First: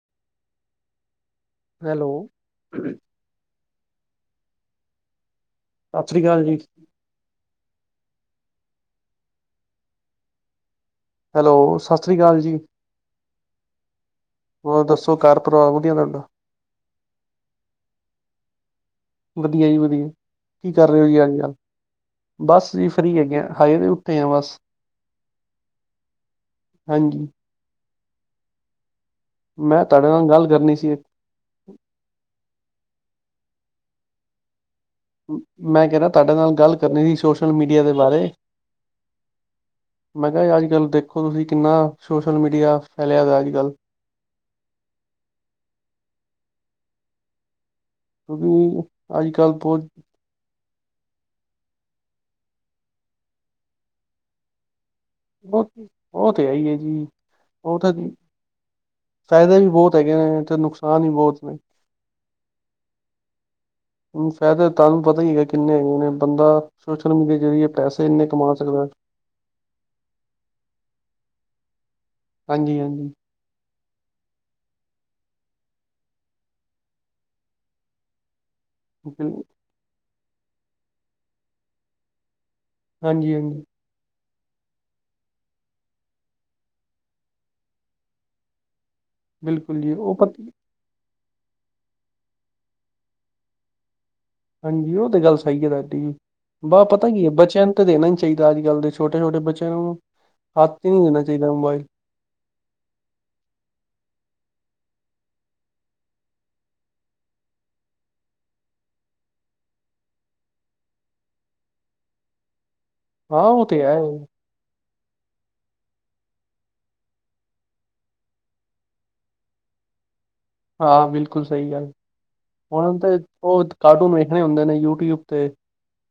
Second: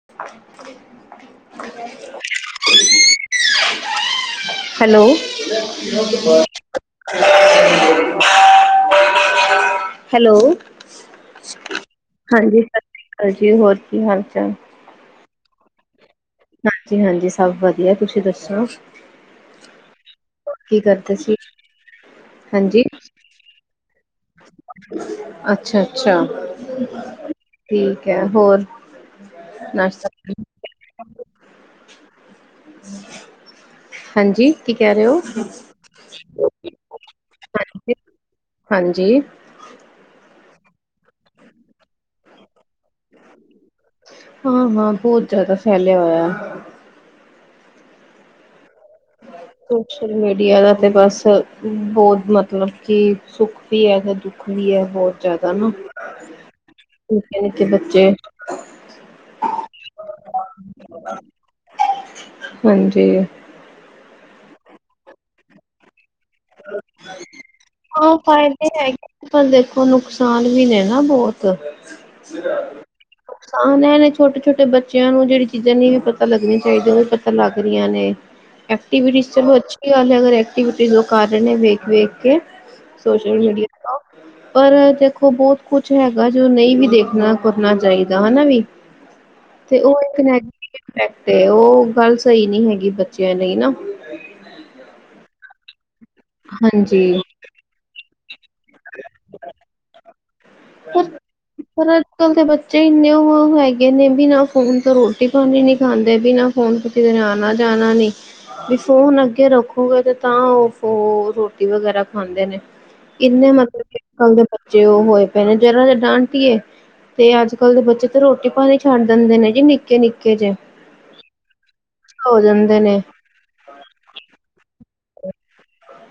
[inaudible] Hello. Hello. ਸ੍ਰੀ ਅਕਾਲ ਜੀ hello. Hello Sat Sri ਅਕਾਲ ਜੀ ਹਾਂਜੀ, ਸਤਿ ਸ੍ਰੀ ਅਕਾਲ ਜੀ, ਹੋਰ ਕੀ ਹਾਲ ਚਾਲ? ਦੱਸੋ ਹੋਰ ਘਰ ਪਰਿਵਾਰ ਵਧੀਆ ਤੁਹਾਡਾ। ਹਾਂਜੀ-ਹਾਂਜੀ, ਸਭ ਵਧੀਆ ਤੁਸੀਂ ਦੱਸੋ। ਵਧੀਆ ਜੀ ਵਧੀਆ, ਕੀ ਕਰ ਰਹੇ ਹੋ ਕਰਦੇ ਜੀ ਸੀ ਅੱਜ-ਕੱਲ੍ਹ ਬਸ ਜੀ ਫਰੀ ਹੈਗੇ। ਆ ਬਸ ਅੱਛਾ-ਅੱਛਾ, ਹਾਂਜੀ ਠੀਕ ਐ ਹੋਰ। ਮੈਂ ਤਾਡੇ ਨਾਸ਼ਤਾ ਨਾਲ ਗੱਲ ਕਰਨੀ ਸੀ ਇੱਕ। ਹਾਂਜੀ। ਕੀ ਕਹਿ ਰਹੇ ਹੋ? ਮੈਂ ਕਹਿਣਾ ਤੁਹਾਡੇ ਨਾਲ ਗੱਲ ਕਰਨੀ ਸੀ ਸੋਸ਼ਲ ਮੀਡੀਆ ਦੇ ਬਾਰੇ। ਹਾਂਜੀ ਮੈਂ ਕਿਹਾ ਅੱਜ-ਕੱਲ੍ਹ ਦੇਖੋ ਤੁਸੀਂ ਕਿੰਨਾ ਸੋਸ਼ਲ ਮੀਡੀਆ ਫੈਲਿਆ ਦਾ ਅੱਜ-ਕੱਲ੍ਹ। ਹਾਂ-ਹਾਂ, ਬਹੁਤ ਜ਼ਿਆਦਾ ਫੈਲਿਆ ਹੋਇਆ। ਕਿਉਂਕਿ ਅੱਜ-ਕੱਲ੍ਹ ਬਹੁਤ ਸੋਸ਼ਲ ਮੀਡੀਆ ਦਾ ਤਾਂ ਬੱਸ ਬੋਤ ਮਤਲੱਬ ਕਿ ਸੁੱਖ ਵੀ ਐ ਤੇ ਦੁੱਖ ਵੀ ਐ ਬੋਤ। ਉਹ ਉਹ ਤੇ ਏ ਹੀ ਐ ਜੀ, ਨਿੱਕੇ ਨਿੱਕੇ ਉਹ ਤਾਂ ਬੱਚੇ ਜੀ ਫ਼ਾਇਦੇ ਵੀ ਬੋਤ ਹੈਗੇ ਨੇ ਤੇ ਨੁਕਸਾਨ ਵੀ ਬੋਤ ਨੇ। ਹਾਂਜੀ। ਹੁਣ ਫਾਇਦਾ ਤੁਹਾਨੂੰ ਪਤਾ ਹੀ ਹੈਗਾ ਕਿੰਨੇ ਹੈਗੇ ਨੇ, ਬੰਦਾ ਸੋਸ਼ਲ ਮੀਡੀਆ ਜ਼ਰੀਏ ਪੈਸੇ ਹਾਂ ਇੰਨੇ ਕਮਾ ਫਾਇਦੇ ਸਕਦਾ। ਹੈਗੇ ਪਰ ਦੇਖੋ ਨੁਕਸਾਨ ਵੀ ਨੇ ਨਾ ਬੋਤ। ਹਾਂਜੀ ਹਾਂਜੀ ਨੁਕਸਾਨ ਇਹ ਨੇ ਛੋਟੇ-ਛੋਟੇ ਬੱਚਿਆਂ ਨੂੰ ਜਿਹੜੀ ਚੀਜ਼ਾਂ ਨੇ ਇਹ ਵੀ ਪਤਾ ਲੱਗੀਆਂ ਚਾਹੀਦੀਆਂ ਉਹ ਵੀ ਪਤਾ ਲੱਗ ਰਹੀਆਂ ਨੇ। [unintelligible] ਐਕਵਿਟੀ ਬਿਲ ਚਲੋ ਅੱਛੀ ਗੱਲ ਹੈਗ ਐਕਟੀਵਿਟੀ ਕਰ ਰਹੇ ਨੇ ਵੇਖ ਵੇਖ ਕੇ ਹਾਂਜੀ ਸੋਸ਼ਲ ਹਾਂਜੀ ਮੀਡੀਆ ਤੋਂ ਪਰ ਦੇਖੋ ਬਹੁੱਤ ਕੁੱਛ ਹੈਗਾ ਜੋ ਨਹੀਂ ਵੀ ਦੇਖਣਾ ਕਰਨਾ ਚਾਹੀਦਾ ਹਨਾ ਵੀ ਬਿਲਕੁਲ ਤੇ ਜੀ ਉਹ ਇੱਕ ਪਤਾ ਨੇਗਟਿਵ ਐਕਟ ਉਹ ਗੱਲ ਸਹੀ ਨੀ ਹੈਗੀ ਬੱਚਿਆਂ ਲਈ ਨਾ ਹਾਂਜੀ ਉਹ ਤੇ ਗੱਲ ਸਹੀ ਹੈ ਤੁਹਾਡੀ ਜੀ ਵਾਹ ਪਤਾ ਹਾਂਜੀ। ਕੀ ਹੈ ਬਚਿਆਂ ਤੇ ਦੇਣਾ ਨਹੀਂ ਚਾਹੀਦਾ ਅੱਜ ਕੱਲ੍ਹ ਦੇ ਛੋਟੇ ਛੋਟ ਬੱਚਿਆਂ ਨੂੰ ਹੱਥ ਹੀ ਨਹੀਂ ਪਰ ਦੇਣਾ ਚਾਹੀਦਾ ਮੋਬਾਇਲ ਪਰ ਅੱਜ ਕੱਲ ਦੇ ਬੱਚੇ ਇੰਨੇ ਉਹ ਹੈਗੇ ਨੇ ਬਿਨਾਂ ਫੋਨ ਤੋਂ ਰੋਟੀ ਪਾਣੀ ਨੀ ਖਾਂਦੇ ਬਿਨਾਂ ਫੋਨ ਕਿਤੇ ਨੇ ਆਉਣਾ ਜਾਣਾ ਨੀ ਬੀ ਫੋਨ ਅੱਗੇ ਰੱਖੋਗੇ ਤੇ ਤਾਂ ਉਹ ਫਿਰ ਰੋਟੀ ਵਗੈਰਾ ਖਾਂਦੇ ਨੇ ਹਾਂ ਇੰਨੇ ਉਹ ਤੇ ਮਤਲੱਬ ਹੈ ਕਿ ਅੱਜ ਕੱਲ ਦੇ ਬੱਚੇ ਉਹ ਹੋਏ ਪਏ ਨੇ ਜਰਾ ਤੇ ਡਾਂਟੀਏ ਤੇ ਅੱਜ ਕੱਲ ਦੇ ਬੱਚੇ ਤਾਂ ਰੋਟੀ ਪਾਣੀ ਛੱਡ ਦਿੰਦੇ ਨੇ ਜੀ ਨਿੱਕੇ ਨਿੱਕੇ ਜੇ ਹਾਂ ਬਿਲਕੁੱਲ ਸਹੀ ਗੱਲ ਹੋ ਜਾਂਦੇ ਹੁਣ ਨੇ ਤੇ ਉਹ ਕਾਰਟੂਨ ਵੇਖਣੇ ਹੁੰਦੇ ਨੇ ਯੂਟਿਊਬ ਤੇ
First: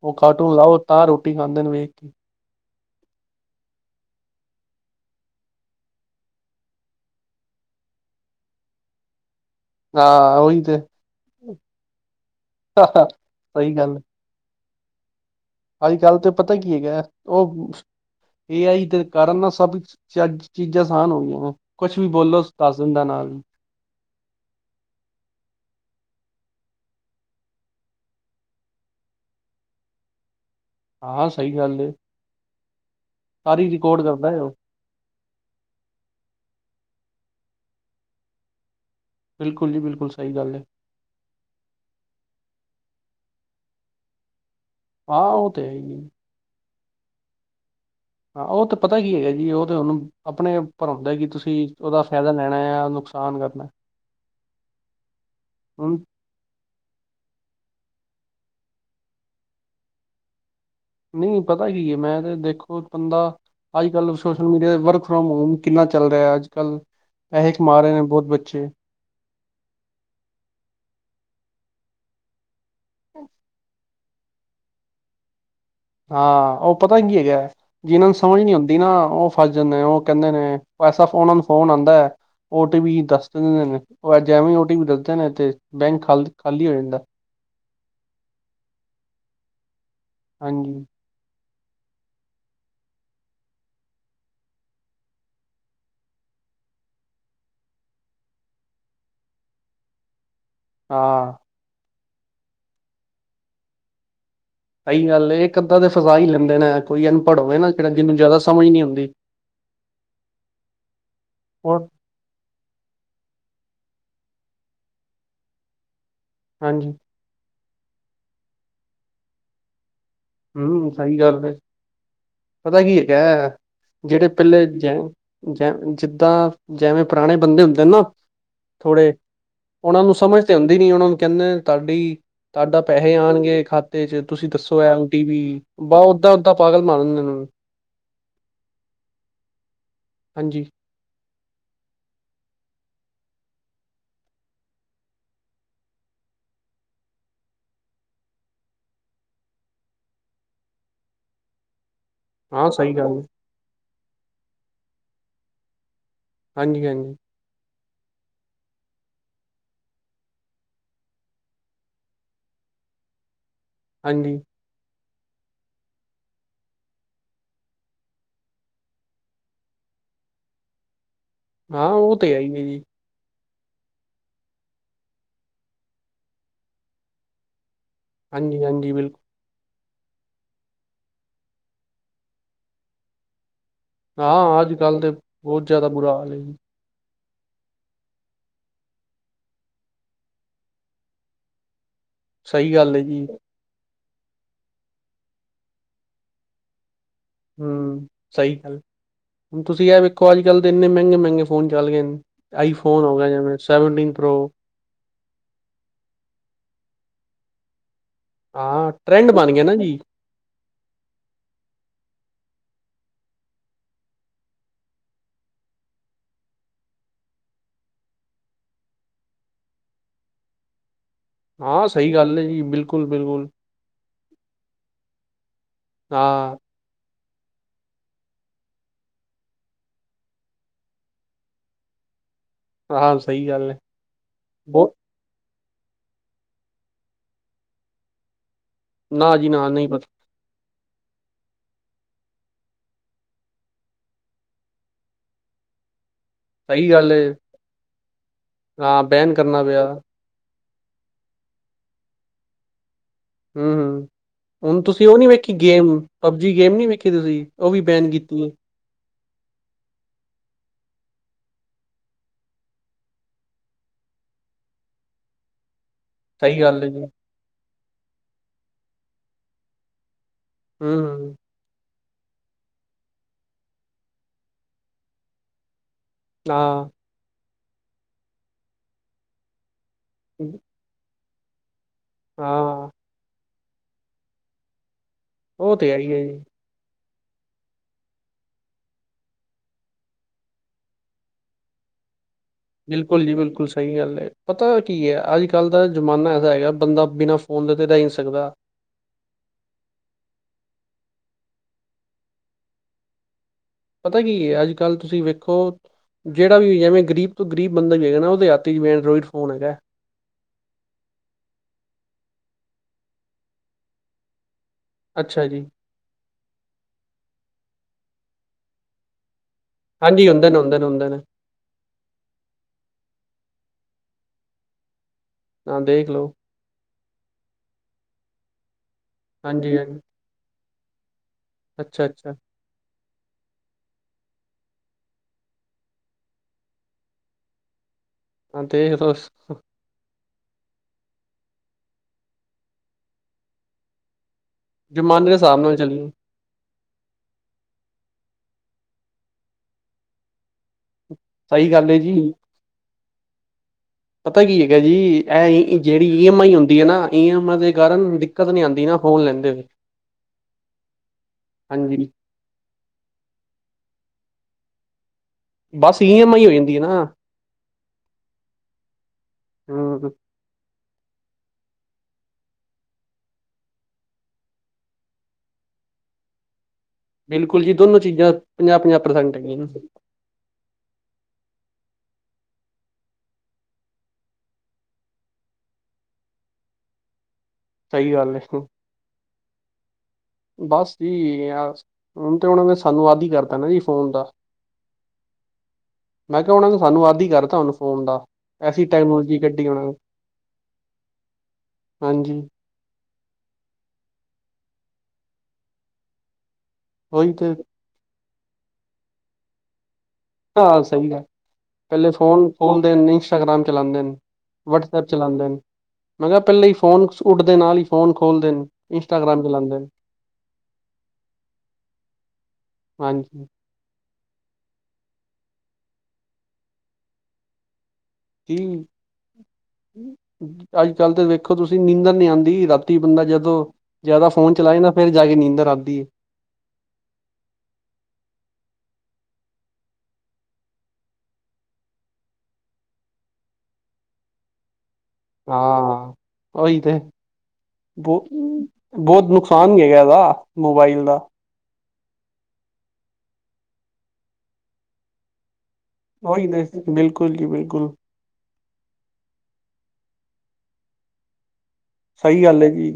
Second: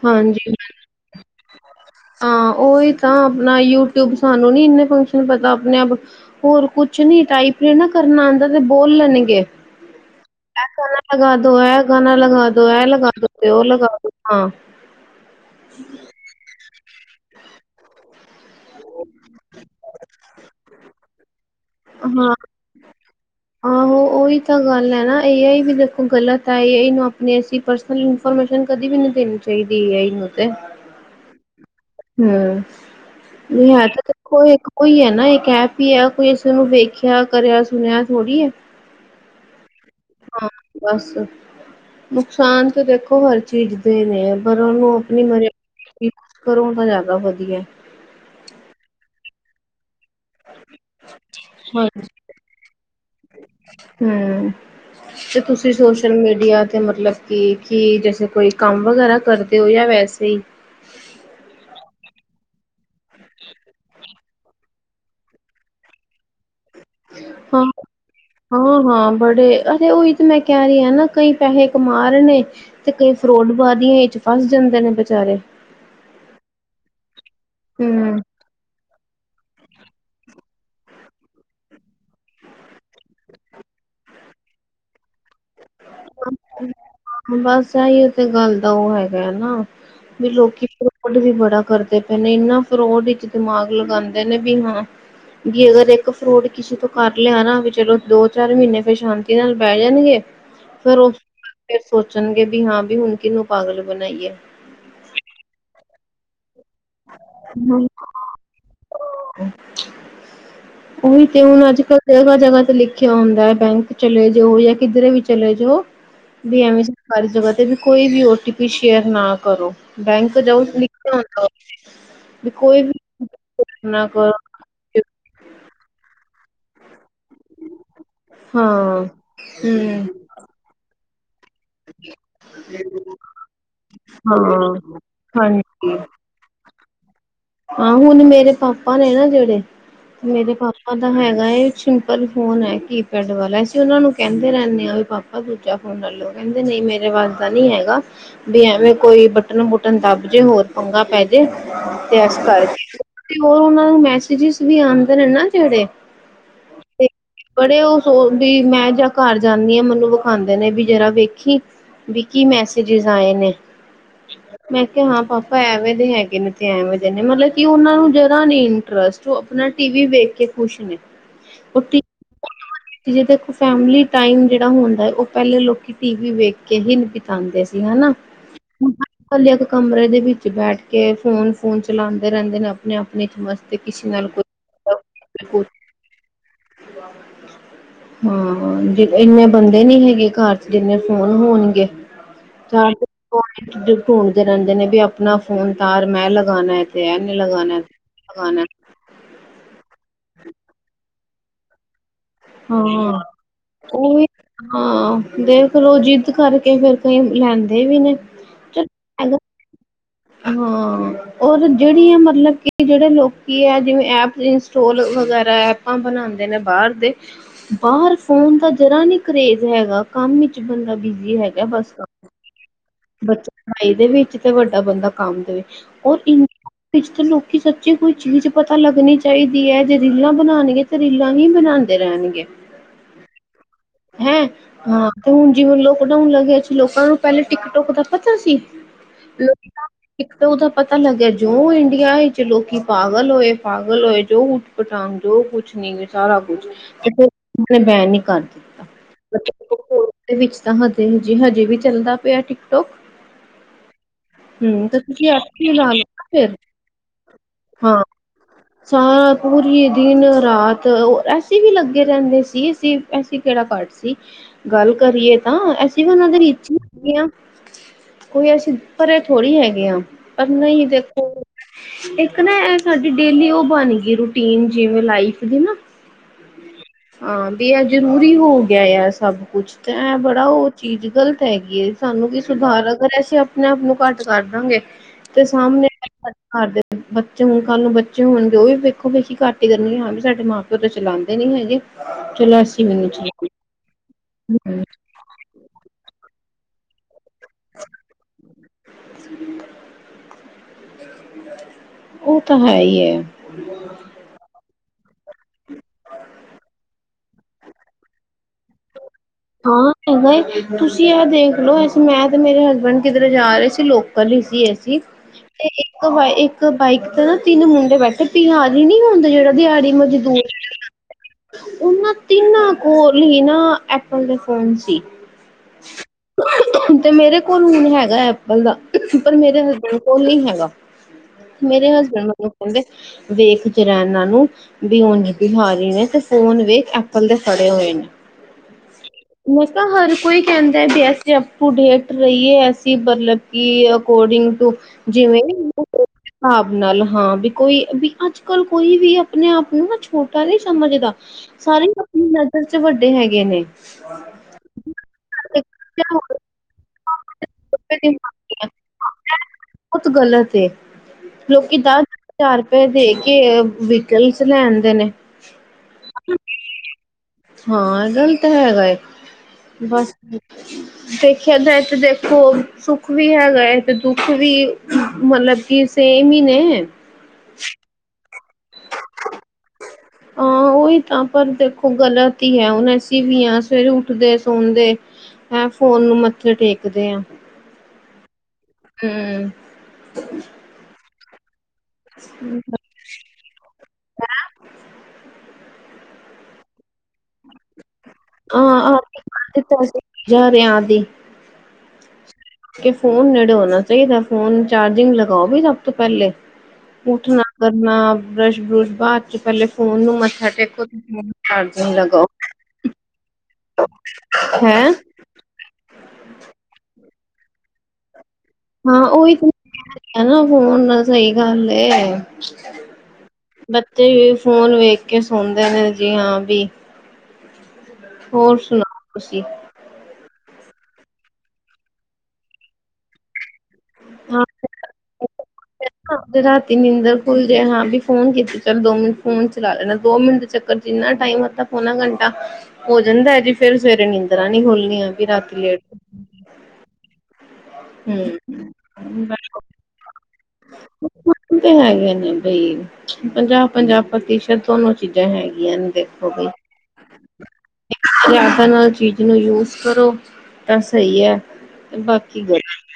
ਉਹ ਹਾਂਜੀ ਕਾਰਟੂਨ ਲਾਓ ਤਾਂ ਰੋਟੀ ਖਾਂਦੇ ਨੇ ਵੇਖ ਕੇ ਹਾਂ ਉਹੀ ਤਾਂ ਆਪਣਾ ਯੂਟਿਊਬ ਸਾਨੂੰ ਨੀ ਇਨੇ ਫੰਕਸ਼ਨ ਪਤਾ ਆਪਣੇ ਆਪ ਹੋਰ ਕੁੱਛ ਨੀ ਟਾਈਪ ਨਾ ਕਰਨਾ ਆਉਂਦਾ ਤੇ ਬੋਲ ਲੈਣਗੇ ਹਾਂ ਉਹੀ ਇਹ ਤੇ ਗਾਣਾ ਲਗਾ ਦੋ ਇਹ ਗਾਣਾ ਲਗਾ ਦੋ ਇਹ ਲਗਾ ਦੋ ਉਹ ਸਹੀ ਲਗਾ ਗੱਲ ਦੋ ਹਾਂ ਅੱਜ ਕੱਲ, ਤੇ ਪਤਾ ਕੀ ਐਗਾ, ਓ ਐ-ਆਈ ਦੇ ਕਾਰਨ, ਨਾ, ਸਭ ਚਜ ਚੀਜਾ ਸਾਨ ਹੋ ਗੀਆਂ ਨੇ। ਕੁਛ ਵੀ ਹਾਂ ਬੋਲੋ ਤਾਜ਼ਨ ਦਾ ਨਾਲ। ਆਹੋ, ਓਈ ਤਾਂ ਗੱਲ ਹੈ, ਨਾ। ਏ ਆਈ ਵੀ ਦੇਖੋ, ਗਲਤ ਹੈ। ਏ ਆਈ ਨੂੰ ਆਪਣੀ ਅਸੀਂ ਪਰਸਨਲ ਈਨ ਫੋਰਮੇਸ਼ਨ ਕਦੀ ਵੀ ਨੀ ਦੇਣੀ ਚਾਈਦੀ, ਐ-ਆਈ ਨੂ, ਤੇ। ਹਾਂ, ਸਹੀ ਗੱਲ ਐ। [inaudible] ਹਾਂ ਹੈ ਤਾਂ ਇਕ ਕਰਦਾ ਹੈ ਦੇਖੌ। ਉਹ ਕੋਈ ਹੈ ਨਾ, ਇੱਕ ਐਪ ਹੀ ਐ। ਕੋਈ ਇਸਨੂੰ ਵੇਖਿਆ ਕਰਿਆ, ਸੁਣਿਆ ਥੋੜ੍ਹੀ ਐ। ਬਿਲਕੁਲ ਜੀ, ਬਿਲਕੁਲ ਸਹੀ ਗੱਲ ਐ। ਬੱਸ ਨੁਕਸਾਨ ਤਾਂ ਦੇਖੋ ਹਰ ਚੀਜ਼ ਦੇ ਨੇ ਆ ਪਰ ਉਹਨੂੰ ਹਾਂ ਆਪਣੀ ਉਹ ਤੇ ਹੈ ਹੀ ਹੈ। ਕਰਿਆ ਕਰੋ ਤਾਂ ਜ਼ਿਆਦਾ ਵਧੀਆ ਹਾਂ ਉਹ ਤਾਂ ਪਤਾ ਕੀ ਹੈਗਾ ਜੀ ਉਹ ਤਾਂ ਉਹਨੂੰ ਆਪਣੇ ਉਪਰ ਹੁੰਦਾ ਕਿ ਤੁਸੀਂ ਹਾਂਜੀ ਉਹਦਾ ਫਾਇਦਾ ਲੈਣਾ ਆ ਨੁਕਸਾਨ ਕਰਨਾ ਹਮ ਤੇ ਤੁਸੀਂ ਹੁਣ ਸੋਸ਼ਲ ਮੀਡੀਆ ਤੇ ਮਤਲੱਬ ਕਿ ਕਿ ਜੈਸੇ ਕੋਈ ਕੰਮ ਵਗੈਰਾ ਕਰਦੇ ਹੋ ਜਾਂ ਵੈਸੇ ਹੀ ਨਹੀਂ ਪਤਾ ਕੀ ਹੈ ਮੈਂ ਤੇ ਦੇਖੋ ਬੰਦਾ ਅੱਜ ਕੱਲ social media work from home ਕਿੰਨਾ ਚੱਲ ਰਿਹਾ ਅੱਜ ਕੱਲ੍ਹ ਪੈਸੇ ਹਾਂ ਕਮਾ ਰਹੇ ਨੇ ਬਹੁੱਤ ਬੱਚੇ ਹਾਂ ਹਾਂ ਬੜੇ ਹੈ ਕਦੇ ਉਹੀ ਤੇ ਮੈਂ ਕਹਿ ਰਹੀ ਹ ਨਾ ਕਈ ਪੈਸੇ ਕਮਾ ਰਹੇ ਤੇ ਕਈ ਫਰੋਡ ਕਰਦੀਆਂ ਫਸ ਜਾਂਦੇ ਨੇ ਬੇਚਾਰੇ ਹਾਂ, ਓ ਪਤਾ ਕੀ ਐਗਾ, ਜਿਹਨਾਂ ਨੂੰ ਹਮ ਸਮਝ ਨੀ ਉਨ ਤੀਨਾ, ਓ ਫਸ ਜਾਂਦੇ। ਓ ਕੇਂਦੇ ਨੇ, ਪੈਸਾ ਫੋਨ ਨੋ ਫੋਨ ਆਂਦਾ। ਓ ਟੀ ਪੀ ਦੱਸ ਦਿੰਨਨ ਨੇ। ਓ ਅਜ ਐਵੀ, ਓ ਟੀ ਪੀ ਦੱਸਦੇ ਨੇ, ਤੇ ਬੈਂਕ ਖਾਲ-ਖਾਲੀ ਹੋ ਜਾਂਦਾ। ਬਸ, ਏਯੋ ਤੇ ਗੱਲ ਦਾ ਓ ਹੈਗਾ ਨਾ, ਵੀ ਲੋਕੀ ਹਾਂਜੀ ਫੋਡ ਵੀ ਬੜਾ ਕਰਦੇ ਪੇ ਨੇ। ਇਨਾ ਫਰੋਡ ਇਚ ਦਿਮਾਗ ਲਗਾਂਦੇ ਨੇ, ਵੀ ਹਾਂ ਵੀ, ਅਗਰ ਇੱਕ ਫਰੋਡ ਕਿਸੇ ਤੋਂ ਕਰ ਲਿਆ ਨਾ, ਵੀ ਚਲੋ, ਦੋ ਚਾਰ ਮੀਨੇ ਫੇਰ ਸ਼ਾਂਤੀ ਨਾਲ ਬਹਿ ਜਣਗੇ ਫਿਰ ਓਸ [unintelligible] ਹਾਂ ਫਿਰ ਸੋਚਣਗੇ, ਵੀ ਹਾਂ, ਵੀ ਹੁਣ ਕਿਨੂੰ ਪਾਗਲ ਬਣਾਈਏ। ਸਹੀ ਗੱਲ ਐ, ਇਕ ਅੱਧਾਂ ਤੇ ਫਸਾ ਹੀ ਲੈਂਦੇ ਨੇ। ਕੋਈ ਅਨਪੜ੍ਹ ਹੋਵੇ, ਨਾ, ਜੇੜਾ ਜਿਨੂੰ ਜਾਦਾ ਸਮਝ ਨੀ ਉਂਦੀ। [inaudible] ਉਈ ਤੇ, ਹੁਣ ਅੱਜ ਹੋਰ ਕੱਲ ਜਗਾ ਜਗਾ ਤੇ ਲਿਖਿਆ ਹੁੰਦਾ ਹੈ। ਬੈਂਕ ਚਲੇ ਜਓ, ਯਾ ਕਿਧਰੇ ਵੀ ਚਲੇ ਜਓ, ਵੀ ਐਵੇ ਹਾਂਜੀ ਸਾਰੀ ਜਗਾ ਤੇ, ਵੀ ਕੋਈ ਵੀ ਓਟੀ ਪੀ ਸ਼ੇਅਰ ਨਾ ਕਰੋ। ਬੈਂਕ ਜਾਓ, ਹਮ ਸਹੀ ਗੱਲ [unintelligible] ਹੈ ਵੀ ਪਤਾ ਕੋਈ ਕੀ ਵੀ ਐਗਾ, ਨਾ ਜਿਹੜੇ ਕਰੋ ਪੇਲੇ ਜੇਂ ਜ ਜਿੱਦਾਂ, ਜੇਵੇਂ ਪੁਰਾਣੇ ਬੰਦੇ ਹੁੰਦੇ, ਨਾ ਹਾਂ ਓਨਾਂ ਹੂੰ ਨੂੰ ਸਮਝ ਤੇ ਉਂਦੀ ਨੀ। ਓਨਾਂ ਨੂੰ ਕਹਿੰਦੇ, ਤਾਡੀ ਤਾਡਾ ਪੈਹੇ ਆਣਗੇ ਖਾਤੇ ਚ। ਤੁਸੀਂ ਹਾਂ ਦੱਸੋ, ਐ ਵੀ, ਬ ਓਦਾਂ-ਓਦਾਂ ਪਾਗਲ ਮਣਾਨੰਨੇ। ਆਹੋ, ਹੁਣ ਮੇਰੇ ਪਾਪਾ ਨੇ, ਨਾ, ਜੇੜੇ ਮੇਰੇ ਹਾਂਜੀ ਪਾ ਓਦਾ ਹੈਗਾ। ਛਿੰਪਲ ਫੋਨ ਹੈ, ਕੀਪੈਡ ਵਲਾ। ਅਸੀਂ ਓਨਾਂ ਨੂੰ ਕਹਿੰਦੇ ਰਹਿੰਨੇ ਹਾਂ, ਵੀ ਪਾਪਾ, ਦੂਜਾ ਫੋ [inaudible] ਕੇਂਦੇ ਨਹੀਂ, ਮੇਰੇ ਵਸਦਾ ਨੀ ਐਗਾ। ਵੀ ਐਵੇਂ, ਕੋਈ ਬਟਨ ਬੁਟਨ ਦੱਬ ਜੇ, ਹੋਰ ਪੰਗਾ ਪੈ ਜੇ ਤੇ ਐਸ ਹਾਂ ਸਹੀ ਕਰਕੇ, ਗੱਲ ਹੈ। ਹੋਰ ਓਨਾਨੂੰ ਮੈਸਜੀਸ ਵੀ ਆਂਦੇ ਨੇ ਨਾ, ਜੇੜੇ ਹਾਂਜੀ, ਹਾਂਜੀ। ਬੜੇ, ਉਹ ਸੋਚਦੀ, ਮੈਂ ਜਾਂ ਘਰ ਜਾਂਨੀ ਹ। ਮੈਨੂੰ ਵਖਾਉਂਦੇ ਨੇ, ਵੀ ਜਰਾ ਵੇਖੀ ਵੀ, ਕੀ ਮੈਸੇਜੀਸ ਆਏ ਨੇ। ਹਾਂਜੀ। ਮੈਂ ਕੇਆ ਹਾਂ, ਪਾਪਾ ਐਵੇਂ ਦੇ ਹੈਗੇ ਨੇ ਤੇ ਐਵੇਂ ਕੈਨੇ ਮਤਲਬ ਕਿ ਔਨਾ ਨੂੰ ਜਰਾ ਨੀ ਇੰਟਰਸਟ ਔ ਅਪਣਾ ਟੀ ਵੀ ਵੇਖ ਕੇ ਖੁਸ਼ ਨੇ। ਹਾਂ, ਓਹ ਤੇ ਹੈਈ ਏ ਜੀ। ਜੇ ਦੇਖੋ ਫੈਮਲੀ ਟਾਈਮ ਜੇੜਾ ਹੋੰਦੈ, ਔ ਪੈਲੇ ਲੋਕੀ ਟੀ ਵੀ ਵੇਖ ਕੇ ਹੀ ਬਿਤਾੰਦੇ ਸੀ, ਹਨਾ। ਹਾਂਜੀ ਹਾਂਜੀ, ਬਿਲਕੁ ਇਕੱਲੇ ਆ ਏਕ ਕਮਰੇ ਦੇ ਵਿੱਚ ਬੈਠ ਕੇ ਫੋਨ-ਫੂਨ ਚਲਾੰਦੇ ਰੈੰਦੇ ਨੇ ਅਪਣੇ-ਅਪਣੇ ਚ ਮਸ ਹਾਂ, ਅੱਜ-ਕੱਲ੍ਹ ਤੇ ਬੌਤ ਜੈਦਾ ਬੁਰਾ ਹਾਲ ਏ ਜੀ। [inaudible] ਹੂੰ ਹਾਂ, ਜ ਇੰਨੇ ਬੰਦੇ ਨੀ ਹੈਗੇ ਘੱਰ ਚ ਜਿੰਨੇ ਫੋਨ ਹੋਣਗੇ। ਸਹੀ ਗੱਲ ਏ ਜੀ। ਕਿਧਰ ਢੂੰਡਦੇ ਰੈੰਦੇ ਨੇ ਬੀ ਅਪਣਾ ਫੋਨ ਤਾਰ ਮੈਂ ਲਗਾਣੈ। [unintelligible] ਟਾਈਮ ਨਹੀਂ ਹਮ, ਸਈ। [inaudible] ਹੁਣ ਤੁਸੀਂ ਏਹ ਵੇਖੋ, ਅੱਜ ਕੱਲ ਤਾਂ ਇੰਨੇ ਮਹਿੰਗੇ, -ਮਹਿੰਗੇ ਫੋਨ ਚੱਲ ਗਏ ਨੇ। ਹਾਂ ਆਈਫੋਨ ਹੋ ਗਿਆ, ਜਿਵੇਂ ਸੈਵਨਟੀਨ ਉਹੀ ਪ੍ਰੋ ਹਾਂ, ਦੇਖਲੋ। ਜਿੱਦ ਕਰਕੇ, ਫੇਰ ਕਈ ਲੈਂਦੇ, ਵੀ ਨੇ। ਹਾਂ, ਟਰੈਂਡ ਬਣ ਗਿਆ ਨਾ ਜੀ। ਹਾਂ ਔਰ, ਜੇੜੀਆ, ਮਤਲਬ ਕੇ, ਜੇੜੇ ਲੋਕੀ ਹੈ, ਜਿਵੇਂ ਐਪ ਇੰਸਟੋਲ ਵਗੈਰਾ ਆਪ ਬਣਾਉਂਦੇ ਨੇ ਬਾਹਰ ਦੇ ਬਾਰ ਫੋਨ ਦਾ, ਜਰਾ ਵੀ ਕਰੇਜ਼ ਹੈਗਾ। ਕੰਮ ਵਿਚ, ਬੰਦਾ ਬਿ ਬਿਜ਼ੀ ਹੈਗਾ ਹਾਂ ਬਸ ਸਹੀ ਗੱਲ ਹੈ ਜੀ ਬਿਲਕੁਲ [inaudible] ਬਿਲਕੁਲ ਪੜ੍ਹਾਈ ਦੇ ਵਿੱਚ ਤੇ, ਵੱਡਾ ਬੰਦਾ ਕੰਮ ਦੇ ਵਿੱਚ ਹਾਂ [inaudible] ਵਿੱਚ ਤਾਂ ਲੋਕੀ, ਸੱਚੀ, ਕੋਈ ਚੀਜ ਪਤਾ ਲੱਗਣੀ ਚਾਈਦੀ ਹੈ। ਜੇ ਰੀਲਾਂ ਬਣਾਣਗੇ ਤੇ ਰੀਲਾਂ ਹੀ ਬਣਾੰਦੇ ਰੈਣਗੇ। ਹਾਂ, ਸਹੀ ਗੱਲ ਐ। ਹੈਂ, ਹਾਂ ਤੇ ਹੁਣ ਜਿਵੇਂ ਲੋਕਡਾਊਨ ਲੱਗਿਆ ਸੀ ਲੋਕਾਂ ਨੂੰ ਪੈਲੇ ਟਿਕਟੋਕ ਦਾ ਪਤਾ ਸੀ। ਨਾ ਜੀ ਲੋਕੀ ਨਾ ਨਹੀਂ ਪਤਾ ਇੱਕ ਤੋ ਓਦਾ ਪਤਾ ਲੱਗਿਆ, ਜੋ ਇੰਡੀਆ ਵਿਚ ਲੋਕੀ ਪਾਗਲ ਹੋਏ ਪਾਗਲ ਹੋਏ, ਜੋ ਉ ਪਟਾਂਗ ਜੋ ਕੁਛ ਨੀ ਸਾਰਾ ਕੁਛ ਸਹੀ ਗੱਲ ਏ [inaudible] ਬੈਨ ਨੀ ਕਰਦੀ। ਹਾਂ, ਬੈਨ ਕਰਨਾ ਪਿਆ। ਯੂਕੇ ਵਿੱਚ ਤਾਂ ਹਜੇ ਹਂਜੀ ਹਜੇ ਵੀ ਚੱਲਦਾ ਪਿਐ ਟਿਕਟੋਕ। ਹੂੰ, ਹੂੰ। ਹੁਣ ਹੂੰ ਤੇ ਤੁਸੀਂ ਓਹ ਨੀ ਵੇਖੀ ਐਥੇ ਹੀ ਲਾ ਗੇਮ, ਲਓ ਨਾ ਫਿਰ ਪਬਜੀ ਗੇਮ ਨੀ ਵੇਖੀ ਤੁਸੀਂ ਓਹ ਵੀ ਹਾਂ ਬੈਨ ਕੀਤੀ ਏ। ਸਾਰਾ ਪੂਰੀ, ਦਿਨ -ਰਾਤ ਐਸੀ ਵੀ ਲੱਗੇ ਰੈੰਦੇ ਸੀ। ਅਸੀਂ ਐਸੀ ਕੇੜਾ ਘੱਟ ਸੀ। ਗੱਲ ਕਰੀਏ ਤਾਂ। ਅਸ ਤੇ ਔਨਾਂ ਦੇ ਸਹੀ ਵਿੱਚ ਗੱਲ ਏ ਜੀ ਹੀ ਆ, ਕੋਈ ਅਸੀਂ ਪਰੇ, ਥੋੜ੍ਹੀ ਹੈਗੇ ਆ। ਪਰ ਨਹੀਂ ਹੂੰ ਹੂੰ, ਦੇਖੋ, ਇੱਕ ਨਾ ਐਹ ਸਾਡੀ ਡੇਲੀ ਔ ਬਣ ਗੀ, ਰੂਟੀਨ, ਜਿਵੇਂ ਲਾਈਫ ਦੀ ਨਾ। ਹਾਂ। ਹਾਂ, ਬੀ ਐ ਜ਼ਰੂਰੀ ਹੋ ਗਿਆ ਏ, ਐ ਸਭ ਕੁਛ ਤੇ ਐ ਬੜਾ ਔ ਚੀਜ਼ ਗ਼ਲਤ ਹੈਗੀ ਏ, ਸਾਨੂੰ ਕੀ ਹਾਂ ਸੁਧਾਰ ਅਗਰ, ਅਸੀਂ ਆਪਣਾ ਮੂੰ ਘੱਟ ਕਰ ਲਾ ਗੇ। ਤੇ ਉਹ ਸਾਮਣੇ, ਹੈ ਹੀ ਹੈ ਜੀ ਘਰ ਦੇ ਬੱਚੇ ਹੁਣ ਕਾੱਲ ਨੂੰ ਬੱ ਚੇ ਹੋਣਗੇ ਔ ਵੀ, ਵੇਖੋ ਵੇਖੀ ਘਟ ਹੀ ਕਰਣਗੇ। ਹਾਂ ਵੀ ਸਾਡੇ ਮਾਂ-ਪਿਓ ਤੇ ਚਲਾੰਦੇ ਨੀ ਹੈਗੇ। ਚਲੋ ਅਸ ਬਿਲਕੁਲ, ਜੀ ਬਿਲਕੁਲ, ਸਹੀ ਗੱਲ ਏ। ਪਤਾ ਕੀ‌ ਅੱਜ- ਕ ਅੱਜ-ਕੱਲ੍ਹ ਦਾ ਜ਼ਮਾਨਾ ਐਸਾ ਹੈਗਾ, ਬੰਦਾ ਬਿਨਾਂ ਫੋਨ ਦੇ ਤੇ ਰੈ ਹੀ ਨੀ ਸਕਦਾ। ਔ ਤਾਂ ਹੈ ਈ ਯੈ। [inaudible] ਪਤੈ ਕੀ ਏ, ਅੱਜ-ਕੱਲ੍ਹ ਤੁਸੀਂ ਵੇਖੋ ਜੇੜਾ ਵੀ ਏ, ਜੈਵੇਂ ਗਰੀਬ, ਤੋਂ ਗਰੀਬ ਬੰਦਾ ਵੀ ਹੈਗਾ ਨਾ, ਔਦੇ ਹੱਥ ਵੀ ਇਨਡ੍ਰੋਈਡ ਹਾਂ। ਅਹਾਂ ਏ ਤੁਸੀਂ, ਐ ਦੇਖ ਲੋ ਅਸੀ ਮੈਂ ਤੇ ਮੇਰੇ ਹਸਬੈਂਡ, ਕਿੱਧਰੇ ਜਾ ਰੇ ਸੀ ਲੋਕਲ ਹੀ ਸੀ ਏਸੀ। ਅੱਛਾ ਜੀ ਤੇ ਇੱਕ-ਇੱਕ ਬਾਈਕ ਤੇ ਨਾ ਤਿੰਨ ਮੁੰਡੇ ਬੈਠੇ ਤੀ ਆਦ ਨਈ ਹੁੰਦੇ ਜੇੜੇ ਦਿਹਾੜੀ ਹਾਂਜੀ ਮਜ਼ਦੂਰ ਹੁੰਦੇ ਨੇ ਹੁੰਦੇ ਨੇ ਹੁੰਦੇ ਨੇ ਓਨਾ ਤਿਨਾ ਕੋਲ ਈ ਨਾ, ਐਪਲ ਦੇ ਫੋਨ ਸੀ। ਨਾ ਦੇਖ ਲੋ ਤੇ ਮੇਰੇ ਕੋਲ, ਹੈਗਾ ਐਪਲ ਦਾ ਪਰ ਮੇਰੇ ਹਾਂਜੀ ਹਸਬੈਂਡ ਹਾਂਜੀ ਕੋਲ ਨੀ ਹੈਗਾ। ਮੇਰੇ ਅੱਛਾ ਹਸਬੈਂਡ ਅੱਛਾ ਮੈਨੂੰ ਕਹਿਦੇ ਵੇਖ ਜਰਾ ਐਨਾ ਨੂੰ। ਵੀ ਉਂਜ ਬਿਹਾਰੀ ਨੇ, ਤੇ ਫੋਨ ਵੇਖ ਐਪਲ ਦੇ ਫੜੇ ਹੋਏ ਨੇ। ਹਾਂ ਦੇਖ ਤੁਸ ਮੁ [inaudible] ਤਾਂ ਹਰ ਕੋਈ ਕਹਿਦਾ ਵੀ ਐਸੀੇ ਅਪ ਟੂ ਡੇਟ ਰਈਏ ਐਸੀ ਮਤਲਬ ਕਿ ਅਕੋਰਡਿੰਗ ਟੂ ਜ਼ਮਾਨੇ ਦੇ ਜਿਵੇਂ [inaudible] [inaudible] ਹਿਸਾਬ ਨਾਲ ਚੱਲੀਏ ਸਾਬ ਨਾਲ ਹਾਂ ਬੀ ਕੋਈ ਵੀ ਅੱਜ-ਕੱਲ ਕੋਈ ਵੀ ਅਪਣੇ- ਆਪ ਨੂੰ ਨਾ ਛੋਟਾ, ਨਹੀਂ ਸਮਝਦਾ ਸਹੀ ਸਾਰੇ ਗੱਲ ਈ ਹੈ ਅਪਣੀ ਜੀ। ਨਜ਼ਰ ਚ ਵੱਡੇ ਹੈਗੇ ਨੇ। ਪਤਾ ਕੀ ਹੈਗਾ ਜੀ ਐ ਜੇੜੀ ਈ ਐਮ ਆਈ, ਹੁੰਦੀ ਏਨਾ, ਈ ਐਮ ਆ ਦੇ ਕਾਰਨ ਦਿ ਸਮਜ਼ ਨਈ ਆਦੀ, ਨਾ ਫੋਨ ਲੈਂਦੇ ਹੋਏ। ਬੌਤ ਗਲਤ ਏ ਜੋਕੀ ਦਾ ਹਾਂਜੀ [inaudible] ਹਜਾਰ ਰੁਪਏ ਦੇ ਕੇ, ਵਿਕਲਸ ਲੈ ਆਦੇ ਨੇ। ਬਸ, ਈ ਐਮ ਆਈ, ਹੋ ਜਾਂਦੀ ਏ ਨਾ। ਹਾਂ, ਗਲਤ ਹੈਗਾ ਏ। ਹੂੰ ਬਸ ਦੇਖਿਆ ਜਾਏ, ਤੇ ਦੇਖੋ ਸੁੱਖ ਵੀ, ਹੈਗਾ ਏ ਤੇ ਦੁੱਖ ਵੀ ਮਤਲਬ ਕਿ, ਸੇਮ ਈ ਨੇ ਬਿਲਕੁਲ ਜੀ, ਦੋਨੋ ਚੀਜ਼ਾਂ ਪੰਜਾਹ-ਪੰਜਾਹ ਪ੍ਰਸੈਂਟ ਹੈਗੀਐਣ ਹਾਂ, ਓਹੀ ਤਾਂ ਪਰ ਦੇਖੋ ਗਲਤ ਐ ਹੁਣ ਅਸੀਂ ਵੀ ਆ ਸਵੇਰੇ ਉੱਠਦੇ ਸੌਦੇ ਹੈਂ ਫੋਨ ਨੂੰ, ਮੱਥੇ ਟੇਕਦੇ ਆਂ। ਸਹੀ ਗੱਲ ਏ - ਹੂੰ ਬਸ ਜੀ, ਆ ਹੁਣ ਤੇ ਹੁਣ ਸਾਨੂੰ, ਆਦੀ ਕਰਤਾ ਤਾਂ ਜੀ ਫੋਨ ਦਾ, ਮੈਂ ਕਿਆ ਓਨਾ ਨੇ ਸਾਨੂੰ ਆਦੀ ਕਰ ਤੁਹਾਨੂੰ ਫੋਨ ਦਾ, ਐਸੀ ਟੈਕਨੋਲੋਜੀ ਕੱਢੀ ਹਾਂ ਓਨਾਂ। ਜਾ ਰਿਹਾ ਹਾਂਜੀ। ਕਿ ਫੋਨ ਨੇੜੇ ਹੋਣਾ ਚਾਹੀਦਾ ਫੋਨ ਚਾਰਜਿੰਗ ਲਗਾਓ ਵੀ ਸਭ ਤੋਂ ਪਹਿਲੇ ਉਹੀ ਉੱਠਣਾ, ਤੇ ਕਰਨਾ ਬਰੱਸ਼ -ਬਰੁਸ਼ ਬਾਦ ਚ, ਪਹਿਲੇ ਫੋਨ ਨੂੰ ਮ ਹਾਂ ਸਹੀ ਐ, ਪਹਿਲੇ, ਫੋਨ ਖੋਲਦੇ ਇੰਸਟਾਗ੍ਰਮ, ਚਲਾ ਦੇ ਨੇ ਹੈਂ ਵਟਸਐਪ ਚਲਾਂਦੇ ਨੇ ਮੈਂ ਕਿਆ ਪੈਲੇ ਈ ਫੋਨ ਉੱਡਦੇ ਨਾਲ ਈ ਫੋਨ ਖੋਲਦੇ ਨੇ। ਹਾਂ ਓਹੀ ਇੰਸਟਾਗ੍ਰਾਮ ਚਲਾਉਂਦੇ ਨੇ [unintelligible] ਨਾ ਫੋਨ ਨਾਲ ਸਈ ਗੱਲ ਏ। ਹਾਂਜੀ ਬੱਚੇ ਵੀ ਫੋਨ ਵੇਖ ਕੇ ਸੌਂਦੇ ਨੇ ਜੀ ਹਾਂ ਵੀ। ਹੋਰ ਜੀ ਸੁਣਾਓ ਤੁਸੀ। ਅੱਜ ਕੱਲ੍ਹ ਤੇ ਵੇਖੋ ਤੁਸੀਂ ਨੀਂਦਣ ਨੀ ਆਂਦੀ ਰਾਤੀ ਬੰਦਾ ਜਦੋਂ ਜਾਦਾ ਫੋਨ ਚਲਾਏ ਨਾ ਫੇਰ ਜਾ ਕੇ ਨੀਂਦਰ ਆਂਦੀ ਏ। ਜੇ ਰਾਤੀ ਨੀਂਦਰ ਖੁੱਲ ਜੇ ਹਾਂ ਵੀ ਫੋਨ ਕੀਤੀ ਚੱਲ ਦੋ ਮਿੰਟ ਫੋਨ ਚਲਾ ਲੈਣਾ ਦੋ ਮਿੰਟ ਚੱਕਰ ਜਿੰਨਾ ਟਾਈਮ ਅੱਧਾ ਪੌਣਾ ਘੰਟਾ ਹੋ ਜਾਂਦਾ ਜੀ ਫੇਰ ਸਵੇਰੇ ਨੀਂਦਰਾਂ ਨੀ ਖੋਲਣੀਆਂ। ਹਾਂ ਓਹੀ ਤੇ। ਹਮ [unintelligible] ਬੋਤ ਨੁਕਸਾਨ [unintelligible] ਓਦਾ ਮੋਬਾਈਲ ਦਾ। ਤੇ ਹੈਗੇ ਨੇ ਬਈ ਪੰਜਾਹ ਪੰਜਾਹ ਪ੍ਰਤੀਸ਼ਤ ਦੋਨੋ ਚੀਜ਼ਾਂ ਹੈਗੀਆਂ ਨੇ ਤੇ। ਓਹੀ [unintelligible] ਤੇ ਬਿਲਕੁੱਲ ਜੀ ਬਿਲਕੁੱਲ। ਜਾਦਾ ਨਾ ਚੀਜ਼ ਨੂੰ ਯੂਜ ਕਰੋ ਤਾਂ ਸਈ ਐ। ਬਾਕੀ ਸਹੀ ਗੱਲ ਹੈ ਜੀ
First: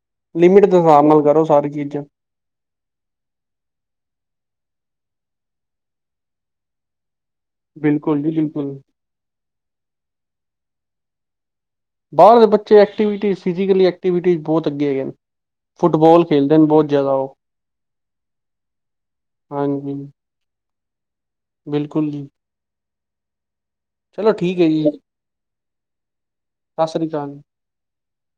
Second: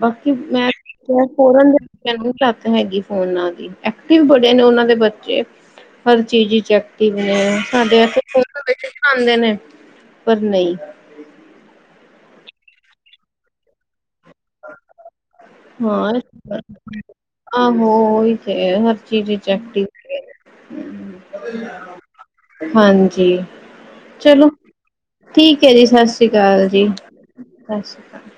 ਬਾਕੀ ਲਿਮਿਟ ਮੈਂ ਦੇ ਹਿਸਾਬ ਨਾਲ ਕਯਾ ਕਰੋ ਸਾਰੀ ਫੋਰਨ [inaudible] ਚੀਜ਼ਾਂ [unintelligible] ਲੱਤ ਹੈਗੀ ਫੋਨਾਂ ਦੀ ਐਕਟਿਵ ਬੜੇ ਨੇ ਓਨਾਂ ਦੇ ਬੱਚੇ। ਹਰ ਚੀਜ਼ ਚ ਐਕਟਿਵ ਨੇ ਸਾਡੇ ਐਥੇ ਬਿਲਕੁਲ ਜੀ ਫੋਨਾਂ ਬਿਲਕੁਲ ਤੇ [unintelligible] ਆਂਦੇ ਨੇ ਪਰ ਨਈ। ਬਾਹਰ ਦੇ ਬੱਚੇ ਐਕਟੀਵਿਟੀ ਫਿਜ਼ਕਲੀ ਐਕਟੀਵਿਟੀ ਬਹੁਤ ਅੱਗੇ ਹੈਗੇ ਨੇ। ਹਾਂ ਫੁੱਟਬਾਲ ਖੇਲਦੇ ਨੇ ਬਹੁਤ ਜ਼ਿਆਦਾ ਉਹ ਆਹੋ ਓਹੀ ਤੇ ਹੈ ਹਰ ਚੀਜ਼ ਐਕਟਿਵ ਹਾਂਜੀ ਨੇ। ਬਿਲਕੁਲ ਜੀ ਹਾਂਜੀ ਚਲੋ। ਠੀਕ ਹੈ ਜੀ ਠੀਕ ਹੈ ਜੀ ਸਤਿ ਸ਼੍ਰੀ ਅਕਾਲ ਜੀ ਸਤਿ ਸ੍ਰੀ ਅਕਾਲ ਸਤਿ ਸ੍ਰੀ ਅਕਾਲ।